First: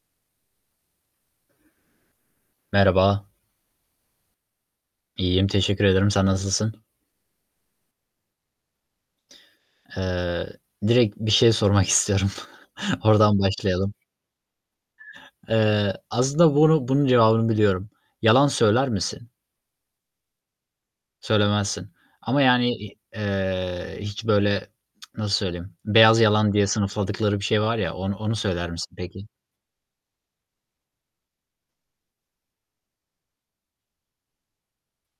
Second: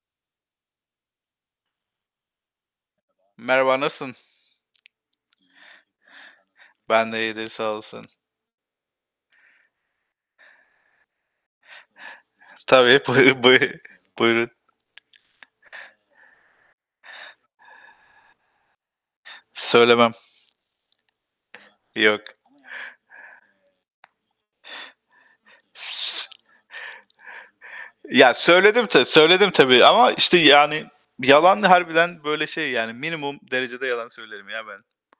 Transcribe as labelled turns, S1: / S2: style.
S1: Merhaba.
S2: Merhaba, nasılsın?
S1: İyiyim, teşekkür ederim. Sen nasılsın?
S2: Ben de iyidir. Sağ olasın.
S1: Eee, direkt bir şey sormak istiyorum.
S2: Tabii,
S1: Oradan
S2: buyurun. Buyu
S1: başlayalım.
S2: buyurun.
S1: Eee, aslında bunu bunun cevabını biliyorum. Yalan söyler misin?
S2: Söylemem.
S1: Söylemezsin
S2: Yok.
S1: ama yani, i eee, hiç böyle, nasıl söyleyeyim, beyaz
S2: S
S1: yalan diye sınıfladıkları bir şey var ya, on
S2: ya,
S1: onu söyler
S2: söyledim
S1: misin
S2: ta
S1: peki?
S2: söyledim tabii ama işte, yani, yalan da harbiden böyle şey, yani, minimum derecede yalan söylerim ya ben.